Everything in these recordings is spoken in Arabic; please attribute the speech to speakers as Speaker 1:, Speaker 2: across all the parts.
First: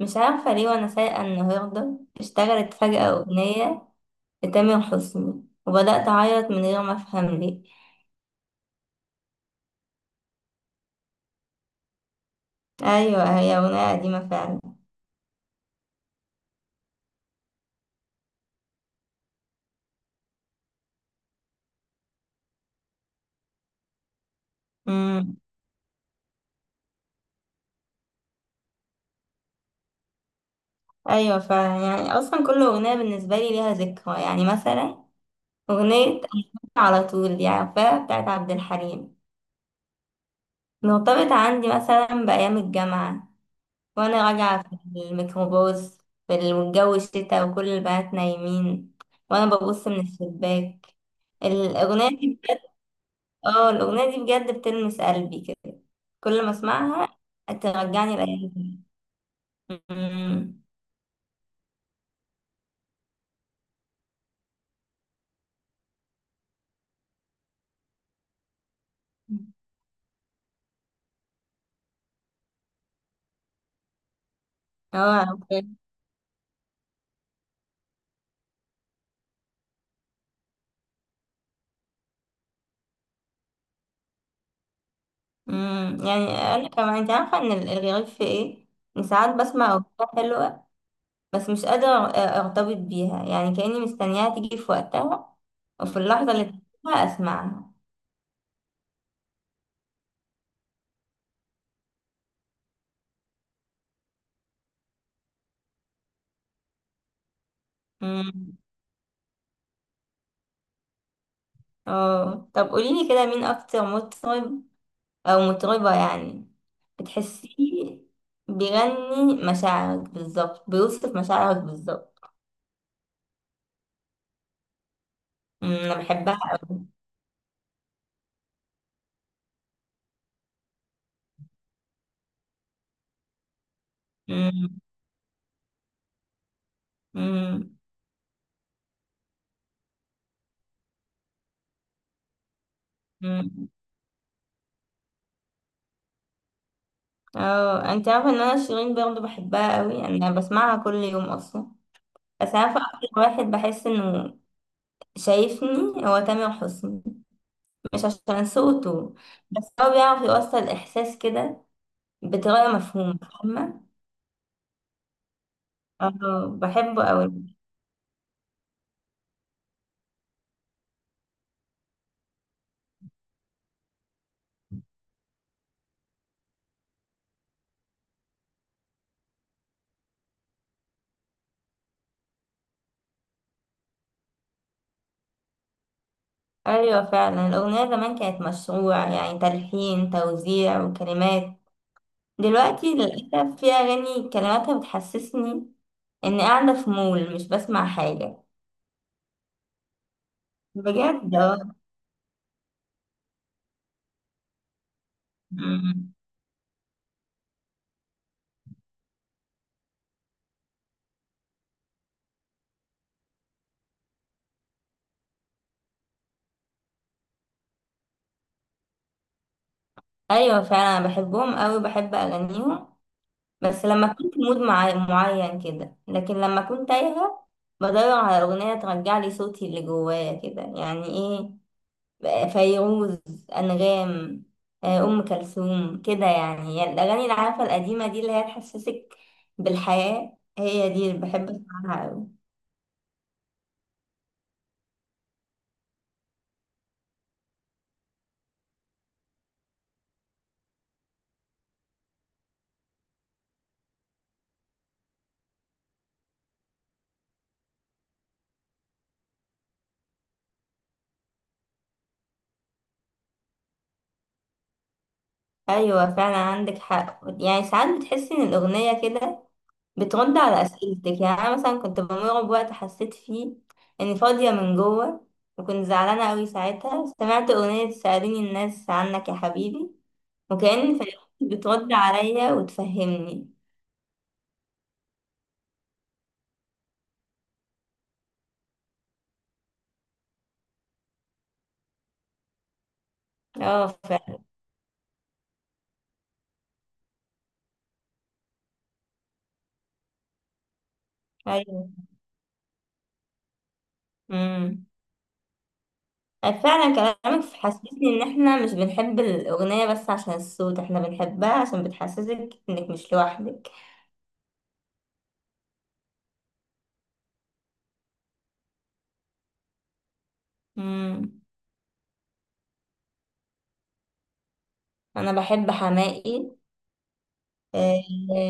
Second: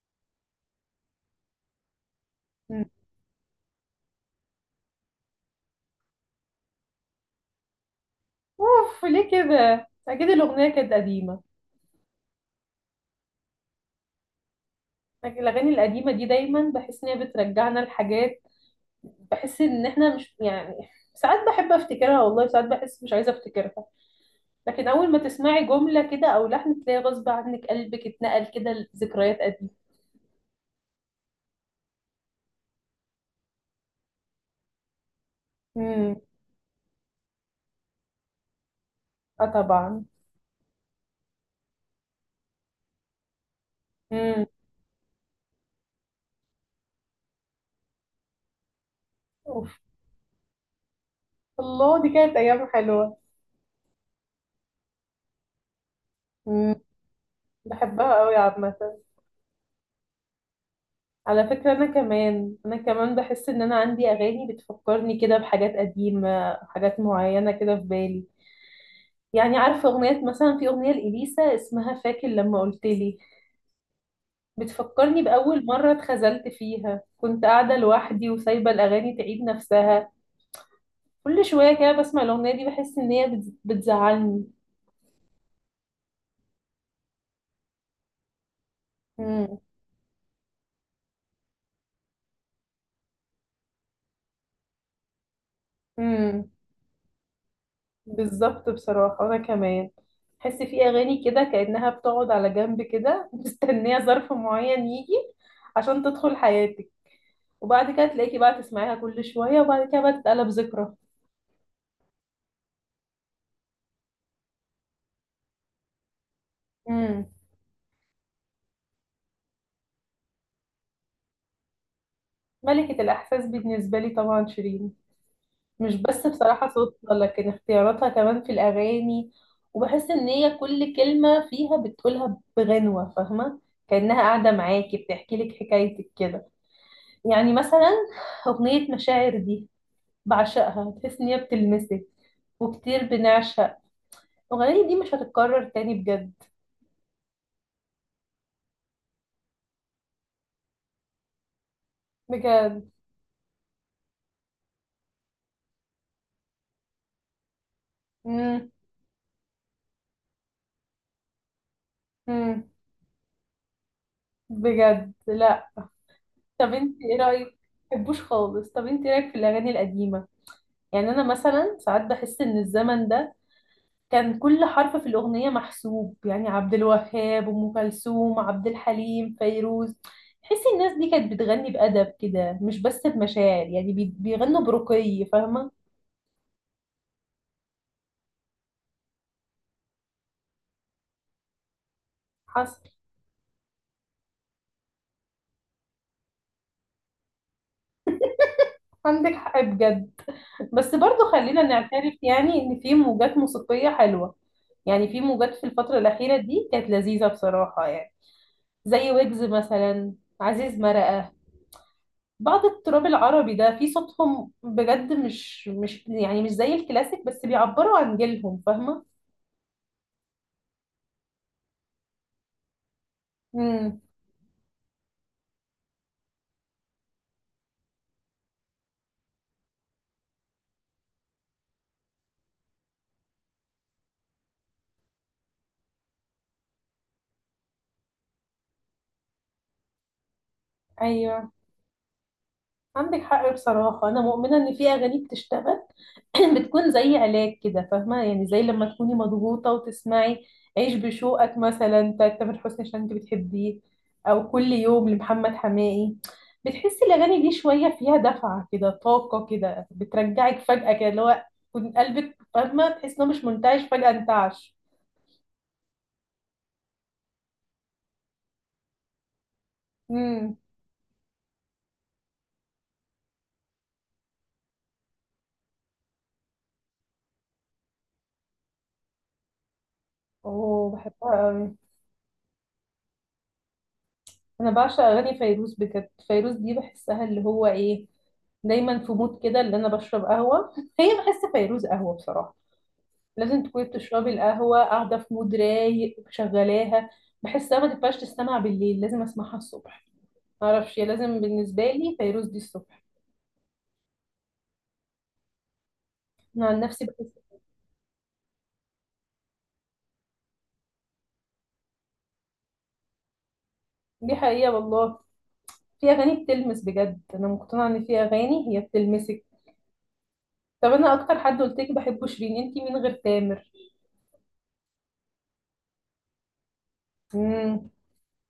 Speaker 1: مش عارفة ليه وأنا سايقة النهاردة اشتغلت
Speaker 2: مم.
Speaker 1: فجأة أغنية لتامر حسني وبدأت أعيط من غير ما أفهم ليه.
Speaker 2: اوف، ليه كده؟ اكيد الاغنيه كانت قديمه.
Speaker 1: أيوة هي أغنية قديمة فعلا.
Speaker 2: لكن الاغاني القديمه دي دايما بحس ان هي بترجعنا لحاجات. بحس ان احنا مش، يعني ساعات بحب افتكرها والله، ساعات بحس مش عايزه افتكرها. لكن اول ما
Speaker 1: امم
Speaker 2: تسمعي جمله كده او لحن، تلاقي غصب عنك قلبك اتنقل كده لذكريات قديمه.
Speaker 1: أيوة فعلا، يعني أصلا كل أغنية بالنسبة لي ليها ذكرى، يعني مثلا أغنية
Speaker 2: امم.
Speaker 1: أنا على طول دي عارفاها بتاعت عبد الحليم،
Speaker 2: اه طبعا.
Speaker 1: مرتبطة عندي مثلا بأيام الجامعة وأنا
Speaker 2: امم.
Speaker 1: راجعة في الميكروباص في الجو الشتا وكل البنات نايمين وأنا
Speaker 2: اوف.
Speaker 1: ببص من الشباك
Speaker 2: الله، دي
Speaker 1: الأغنية
Speaker 2: كانت
Speaker 1: دي.
Speaker 2: ايام حلوه.
Speaker 1: اه الأغنية دي بجد بتلمس قلبي كده كل ما
Speaker 2: امم.
Speaker 1: اسمعها،
Speaker 2: بحبها
Speaker 1: ترجعني
Speaker 2: قوي
Speaker 1: لأيام
Speaker 2: عامه.
Speaker 1: زمان. أمم.
Speaker 2: على فكرة، أنا كمان بحس إن أنا عندي أغاني بتفكرني كده بحاجات قديمة، حاجات معينة كده في بالي. يعني عارفة أغنية، مثلا في أغنية لإليسا اسمها فاكر لما قلتلي،
Speaker 1: اه
Speaker 2: بتفكرني
Speaker 1: اوكي.
Speaker 2: بأول مرة اتخذلت فيها. كنت قاعدة لوحدي وسايبة الأغاني تعيد نفسها. كل شوية كده بسمع الأغنية دي بحس إن هي بتزعلني.
Speaker 1: أمم. يعني انا كمان، انت عارفة ان الغريب في ايه؟ ان ساعات
Speaker 2: مم.
Speaker 1: بسمع أغنية حلوة بس مش قادرة ارتبط بيها، يعني كأني مستنياها تيجي في وقتها وفي اللحظة اللي
Speaker 2: مم.
Speaker 1: تحبها اسمعها.
Speaker 2: بالظبط، بصراحة أنا كمان. تحس في أغاني كده كأنها بتقعد على جنب كده مستنية ظرف معين يجي عشان تدخل حياتك. وبعد كده تلاقيكي
Speaker 1: أمم.
Speaker 2: بقى تسمعيها كل شوية، وبعد كده بقى تتقلب ذكرى.
Speaker 1: اه طب قوليلي كده، مين اكتر مطرب أو مطربة يعني
Speaker 2: امم.
Speaker 1: بتحسيه بيغني مشاعرك بالظبط، بيوصف مشاعرك بالظبط؟
Speaker 2: ملكة الإحساس بالنسبة لي طبعا شيرين.
Speaker 1: أمم، أنا
Speaker 2: مش بس
Speaker 1: بحبها
Speaker 2: بصراحة
Speaker 1: أوي.
Speaker 2: صوتها، لكن اختياراتها كمان في الأغاني. وبحس إن هي كل كلمة فيها بتقولها بغنوة، فاهمة، كأنها قاعدة
Speaker 1: أمم،
Speaker 2: معاكي بتحكي لك حكايتك كده. يعني
Speaker 1: أمم،
Speaker 2: مثلا أغنية مشاعر دي بعشقها، تحس ان هي بتلمسك. وكتير
Speaker 1: أمم.
Speaker 2: بنعشق. الاغنيه دي مش هتتكرر تاني بجد.
Speaker 1: اه انت عارفة ان انا شيرين برضه بحبها أوي، يعني انا بسمعها كل يوم اصلا. بس عارفة
Speaker 2: بجد.
Speaker 1: اكتر واحد بحس انه شايفني؟ هو تامر حسني، مش عشان
Speaker 2: مم.
Speaker 1: صوته بس هو بيعرف يوصل احساس كده
Speaker 2: مم.
Speaker 1: بطريقة مفهومة، فاهمة؟
Speaker 2: بجد لا.
Speaker 1: اه
Speaker 2: طب انت
Speaker 1: بحبه
Speaker 2: ايه
Speaker 1: أوي.
Speaker 2: رايك؟ مبحبوش خالص. طب انت ايه رايك في الاغاني القديمه؟ يعني انا مثلا ساعات بحس ان الزمن ده كان كل حرف في الاغنيه محسوب. يعني عبد الوهاب، ام كلثوم، عبد الحليم، فيروز، تحسي الناس دي كانت بتغني بادب كده، مش بس بمشاعر. يعني بيغنوا برقي، فاهمه.
Speaker 1: ايوه فعلا الاغنيه زمان كانت مشروع، يعني تلحين، توزيع وكلمات.
Speaker 2: حصل.
Speaker 1: دلوقتي للاسف في اغاني كلماتها بتحسسني اني قاعده في مول مش بسمع حاجه.
Speaker 2: عندك حق بجد. بس برضو
Speaker 1: بجد
Speaker 2: خلينا
Speaker 1: اه.
Speaker 2: نعترف يعني ان في موجات موسيقية حلوة. يعني في موجات في الفترة
Speaker 1: أمم.
Speaker 2: الأخيرة دي كانت لذيذة بصراحة. يعني زي ويجز مثلا، عزيز مرقة، بعض التراب العربي ده في صوتهم بجد. مش يعني مش زي الكلاسيك، بس بيعبروا عن جيلهم، فاهمة.
Speaker 1: ايوه فعلا أنا بحبهم قوي، بحب اغانيهم، بس
Speaker 2: امم.
Speaker 1: لما كنت مود معين كده، لكن لما كنت تايهه بدور على اغنيه ترجع لي صوتي اللي جوايا كده، يعني ايه، فيروز، أنغام، آه، أم كلثوم كده، يعني هي الأغاني اللي عارفة القديمة دي اللي هي تحسسك بالحياة، هي دي اللي بحب
Speaker 2: ايوه
Speaker 1: أسمعها أوي.
Speaker 2: عندك حق. بصراحة انا مؤمنة ان في اغاني بتشتغل بتكون زي علاج كده، فاهمة؟ يعني زي لما تكوني مضغوطة وتسمعي عيش بشوقك مثلا بتاعت تامر حسني عشان انت بتحبيه، او كل يوم لمحمد حماقي، بتحسي الاغاني دي شوية فيها دفعة كده، طاقة كده، بترجعك فجأة كده، اللي هو كنت قلبك، فاهمة، تحس انه مش منتعش فجأة انتعش.
Speaker 1: أيوة فعلا عندك حق، يعني ساعات بتحسي إن الأغنية كده بترد
Speaker 2: امم.
Speaker 1: على أسئلتك. يعني أنا مثلا كنت بمر بوقت حسيت فيه إني فاضية من جوه، وكنت زعلانة أوي ساعتها، سمعت أغنية سأليني الناس عنك يا حبيبي،
Speaker 2: اوه،
Speaker 1: وكأن فيروز
Speaker 2: بحبها قوي.
Speaker 1: بترد عليا وتفهمني.
Speaker 2: انا بعشق اغاني فيروز بجد. فيروز دي بحسها اللي هو ايه، دايما في مود كده اللي انا بشرب قهوة. هي، بحس فيروز قهوة بصراحة. لازم تكوني
Speaker 1: اه
Speaker 2: بتشربي
Speaker 1: فعلا.
Speaker 2: القهوة قاعدة في مود رايق شغلاها. بحسها ما تنفعش تستمع بالليل، لازم اسمعها الصبح. معرفش، هي لازم
Speaker 1: أيوة.
Speaker 2: بالنسبة لي فيروز دي الصبح.
Speaker 1: مم. آه،
Speaker 2: انا عن
Speaker 1: فعلا.
Speaker 2: نفسي بحس.
Speaker 1: كلامك حسسني ان احنا مش بنحب الاغنية بس عشان الصوت، احنا بنحبها عشان بتحسسك انك مش لوحدك.
Speaker 2: دي حقيقة والله، في اغاني بتلمس بجد. انا مقتنعة ان في اغاني هي بتلمسك. طب انا اكتر
Speaker 1: مم.
Speaker 2: حد قلت لك بحبه شيرين، انتي مين غير تامر؟
Speaker 1: انا بحب حماقي.
Speaker 2: امم.
Speaker 1: أه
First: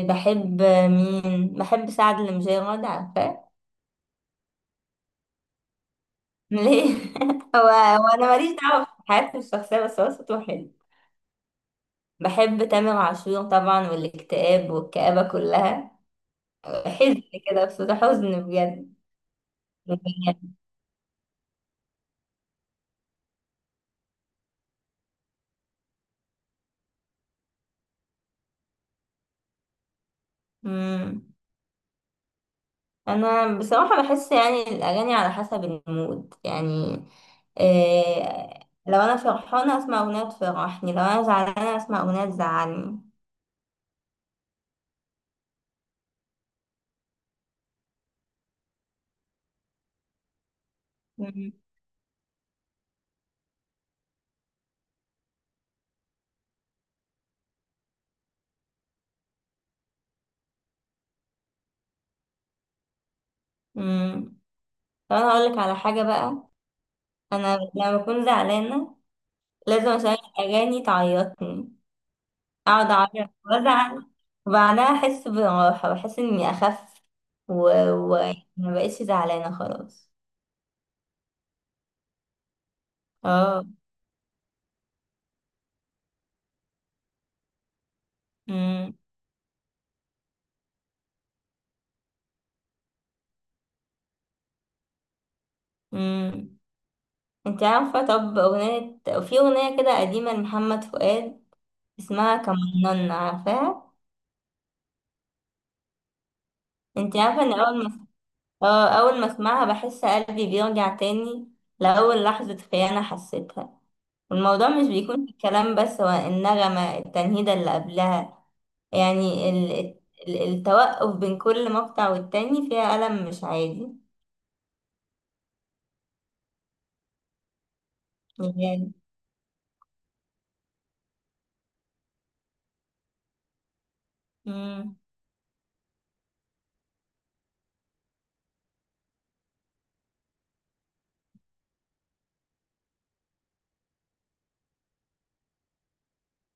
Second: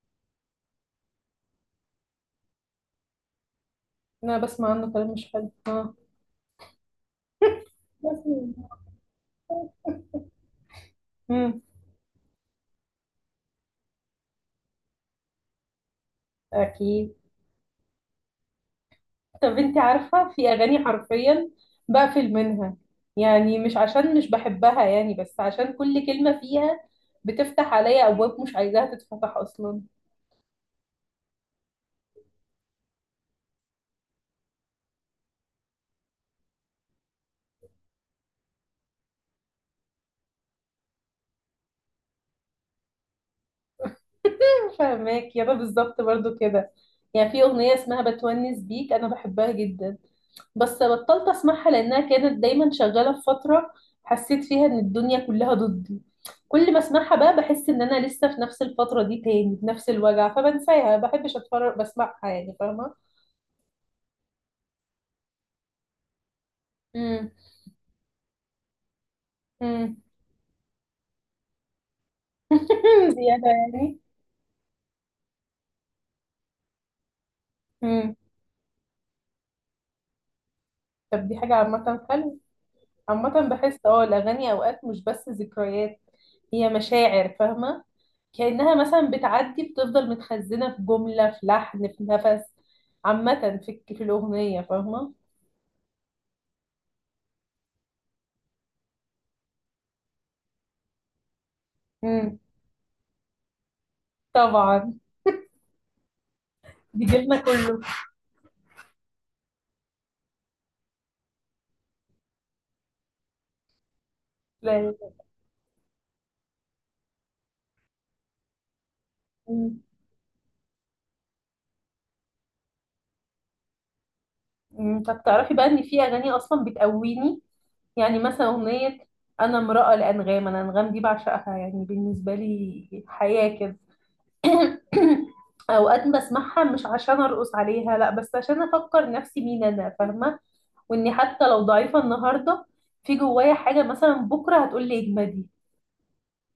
Speaker 1: بحب، مين بحب، سعد المجرد عارفاه؟
Speaker 2: انا بسمع عنه كلام مش حلو اه.
Speaker 1: ليه؟ هو هو انا ماليش
Speaker 2: بس-
Speaker 1: دعوة بحياتي الشخصية، بس هو صوته حلو.
Speaker 2: امم.
Speaker 1: بحب تامر عاشور طبعا، والاكتئاب والكآبة كلها،
Speaker 2: اكيد.
Speaker 1: حزن كده، بصوت حزن بجد.
Speaker 2: طب انت عارفة في
Speaker 1: بجد.
Speaker 2: اغاني حرفيا بقفل منها. يعني مش عشان مش بحبها يعني، بس عشان كل كلمة فيها بتفتح عليا ابواب مش عايزاها تتفتح اصلا.
Speaker 1: مم. انا بصراحه بحس يعني الاغاني على حسب المود، يعني إيه، لو انا فرحانه اسمع اغنيه تفرحني، لو انا زعلانه اسمع اغنيه تزعلني.
Speaker 2: فاهماك يابا، بالظبط برضو كده. يعني في اغنية اسمها بتونس بيك انا بحبها جدا، بس بطلت
Speaker 1: مم.
Speaker 2: اسمعها لانها كانت دايما شغالة في فترة حسيت فيها ان الدنيا كلها ضدي. كل ما اسمعها بقى بحس ان انا لسه في نفس الفترة دي تاني بنفس الوجع، فبنساها، ما بحبش اتفرج بسمعها يعني، فاهمة.
Speaker 1: امم. طب انا هقولك على حاجه بقى،
Speaker 2: امم.
Speaker 1: انا لما بكون زعلانه لازم
Speaker 2: امم.
Speaker 1: اشغل اغاني تعيطني، اقعد اعيط
Speaker 2: زيادة يعني.
Speaker 1: وازعل وبعدها احس براحه، بحس اني اخف و...
Speaker 2: امم.
Speaker 1: و... ما بقتش زعلانه خلاص.
Speaker 2: طب دي حاجة عامة حلوة. عامة
Speaker 1: اه.
Speaker 2: بحس الأغاني أوقات مش بس ذكريات، هي مشاعر، فاهمة. كأنها مثلا بتعدي بتفضل متخزنة في جملة، في لحن، في نفس، عامة، في الأغنية، فاهمة.
Speaker 1: امم. انت عارفة، طب أغنية، في أغنية كده قديمة لمحمد فؤاد اسمها
Speaker 2: امم.
Speaker 1: كمنان، عارفاها؟
Speaker 2: طبعا، دي
Speaker 1: انت
Speaker 2: جيلنا
Speaker 1: عارفة ان
Speaker 2: كله.
Speaker 1: أول ما، اه أول ما اسمعها بحس قلبي بيرجع تاني لأول لحظة خيانة حسيتها، والموضوع
Speaker 2: لا.
Speaker 1: مش بيكون في الكلام بس، هو النغمة، التنهيدة اللي قبلها، يعني
Speaker 2: امم.
Speaker 1: التوقف بين كل مقطع والتاني فيها ألم مش عادي.
Speaker 2: أمم. طب تعرفي بقى إن في أغاني أصلا بتقويني؟ يعني مثلا
Speaker 1: يعني.
Speaker 2: أغنية أنا امرأة لأنغام. أنا أنغام دي بعشقها، يعني بالنسبة لي حياة كده.
Speaker 1: مم.
Speaker 2: اوقات بسمعها مش عشان ارقص عليها لا، بس عشان افكر نفسي مين انا، فاهمه. واني حتى لو ضعيفه النهارده، في جوايا حاجه مثلا بكره هتقول لي اجمدي.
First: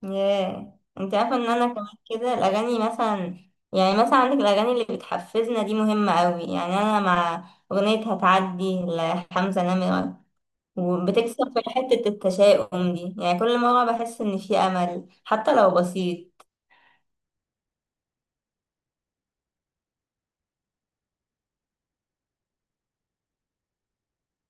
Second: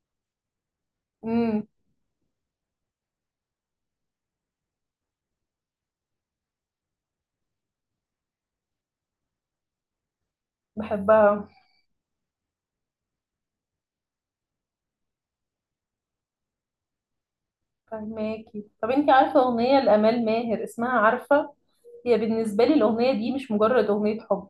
Speaker 1: ياه انت عارفه ان
Speaker 2: امم.
Speaker 1: انا كمان كده الاغاني، مثلا يعني مثلا عندك الاغاني اللي بتحفزنا دي، مهمه قوي، يعني انا مع اغنيه هتعدي لحمزه نمره،
Speaker 2: بحبها.
Speaker 1: وبتكسر في حته التشاؤم دي، يعني كل مره بحس ان في امل حتى لو بسيط.
Speaker 2: فهماكي. طب انت عارفه اغنيه لامال ماهر اسمها عارفه؟ هي بالنسبه لي الاغنيه دي مش مجرد اغنيه حب.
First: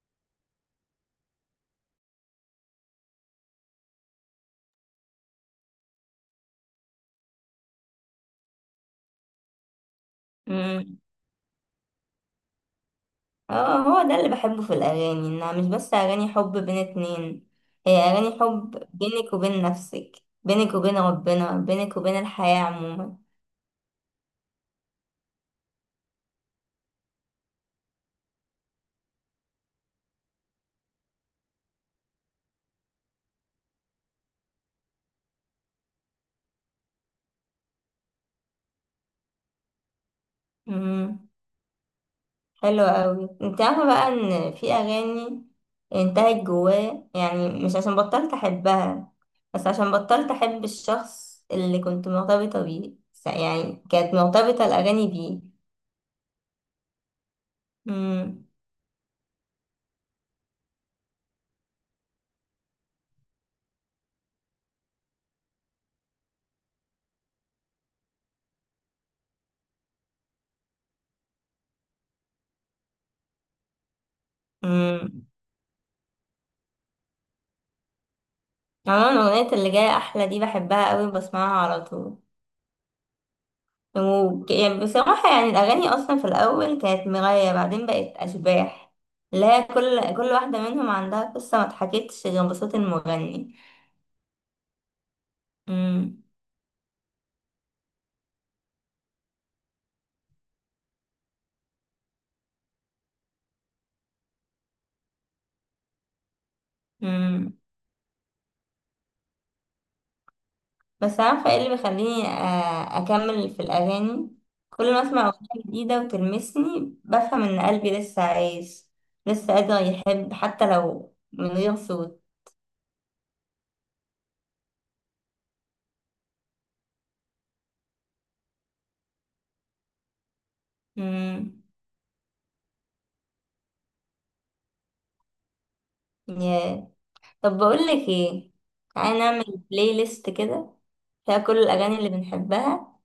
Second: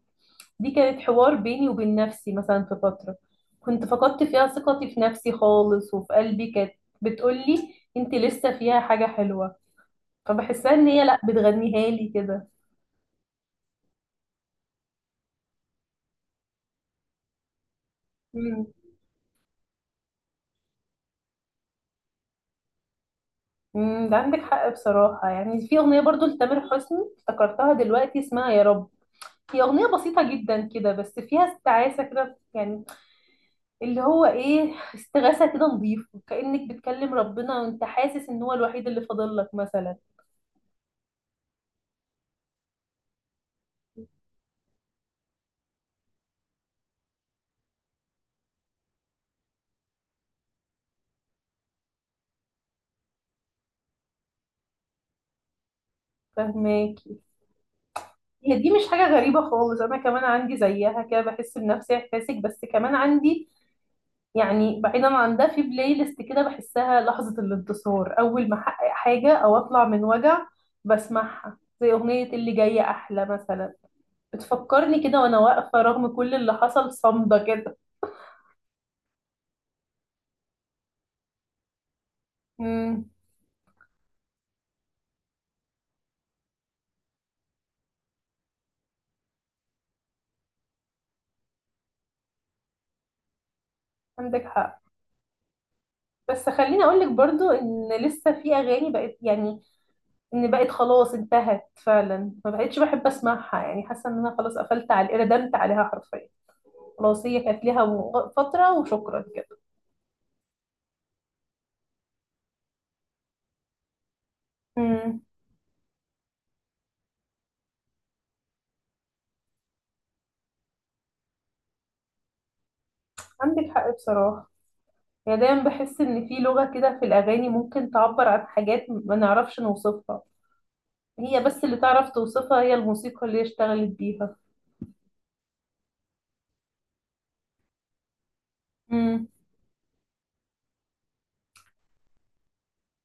Speaker 2: دي كانت حوار بيني وبين نفسي مثلا في فتره كنت فقدت فيها ثقتي في نفسي خالص، وفي قلبي كانت بتقولي انت لسه فيها حاجه حلوه. فبحسها ان
Speaker 1: امم.
Speaker 2: هي لا بتغنيها لي كده.
Speaker 1: اه هو ده اللي بحبه في الاغاني، انها مش بس اغاني حب بين اتنين، هي اغاني
Speaker 2: امم.
Speaker 1: حب بينك وبين نفسك، بينك وبين ربنا، بينك وبين الحياه.
Speaker 2: أمم. ده عندك حق بصراحة. يعني في أغنية برضو لتامر حسني افتكرتها دلوقتي اسمها يا رب. هي أغنية بسيطة جدا كده بس فيها استعاسة كده يعني، اللي هو ايه، استغاثة كده نظيفة، كأنك بتكلم ربنا وانت حاسس ان هو الوحيد اللي فاضل لك مثلا.
Speaker 1: عموما حلو قوي. انت عارفه بقى ان في اغاني انتهت جوايا، يعني مش عشان بطلت احبها، بس عشان بطلت احب الشخص اللي كنت مرتبطه بيه، يعني كانت مرتبطه الاغاني بيه.
Speaker 2: فهماكي.
Speaker 1: امم.
Speaker 2: هي دي مش حاجة غريبة خالص، انا كمان عندي زيها كده، بحس بنفس احساسك، بس كمان عندي يعني، بعيدا عن ده، في بلاي ليست كده بحسها لحظة الانتصار، أول ما أحقق حاجة أو أطلع من وجع بسمعها، زي أغنية اللي جاية أحلى مثلا، بتفكرني كده
Speaker 1: امم.
Speaker 2: وأنا واقفة رغم كل اللي حصل، صامدة كده.
Speaker 1: عموما اغنيه اللي جايه احلى دي بحبها قوي، بسمعها على طول.
Speaker 2: امم.
Speaker 1: يعني بصراحه، يعني الاغاني اصلا في الاول كانت مرايه، بعدين بقت اشباح، اللي هي كل واحده منهم عندها قصه ما اتحكتش غير بصوت المغني.
Speaker 2: عندك حق. بس خليني أقولك برضو إن لسه في أغاني بقت يعني إن بقت، خلاص انتهت فعلا، ما بقتش بحب أسمعها، يعني حاسة إن أنا خلاص قفلت على، ردمت عليها حرفيا، خلاص هي
Speaker 1: امم.
Speaker 2: كانت ليها فترة وشكرا كده.
Speaker 1: بس عارفة ايه اللي بيخليني آه، أكمل في الأغاني؟ كل ما
Speaker 2: امم.
Speaker 1: أسمع أغنية جديدة وتلمسني بفهم إن قلبي لسه عايش، لسه قادر يحب حتى لو من غير صوت.
Speaker 2: عندك حق بصراحة. يعني دايما بحس ان في لغة كده في الاغاني ممكن تعبر عن حاجات ما نعرفش نوصفها. هي
Speaker 1: مم.
Speaker 2: بس اللي تعرف توصفها هي الموسيقى اللي هي اشتغلت بيها.
Speaker 1: ياه. طب بقولك ايه، تعالى
Speaker 2: امم.
Speaker 1: نعمل بلاي ليست كده فيها كل الأغاني اللي بنحبها،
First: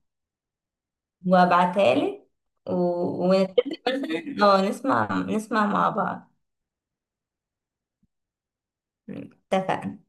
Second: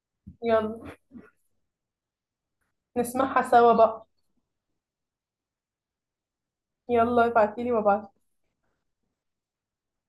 Speaker 2: يلا.
Speaker 1: وأبعتها لك، و...
Speaker 2: نسمعها
Speaker 1: ونتفق
Speaker 2: سوا بقى.
Speaker 1: مثلا، اه نسمع، مع بعض.
Speaker 2: يلا ابعتيلي وابعتلي.
Speaker 1: اتفقنا.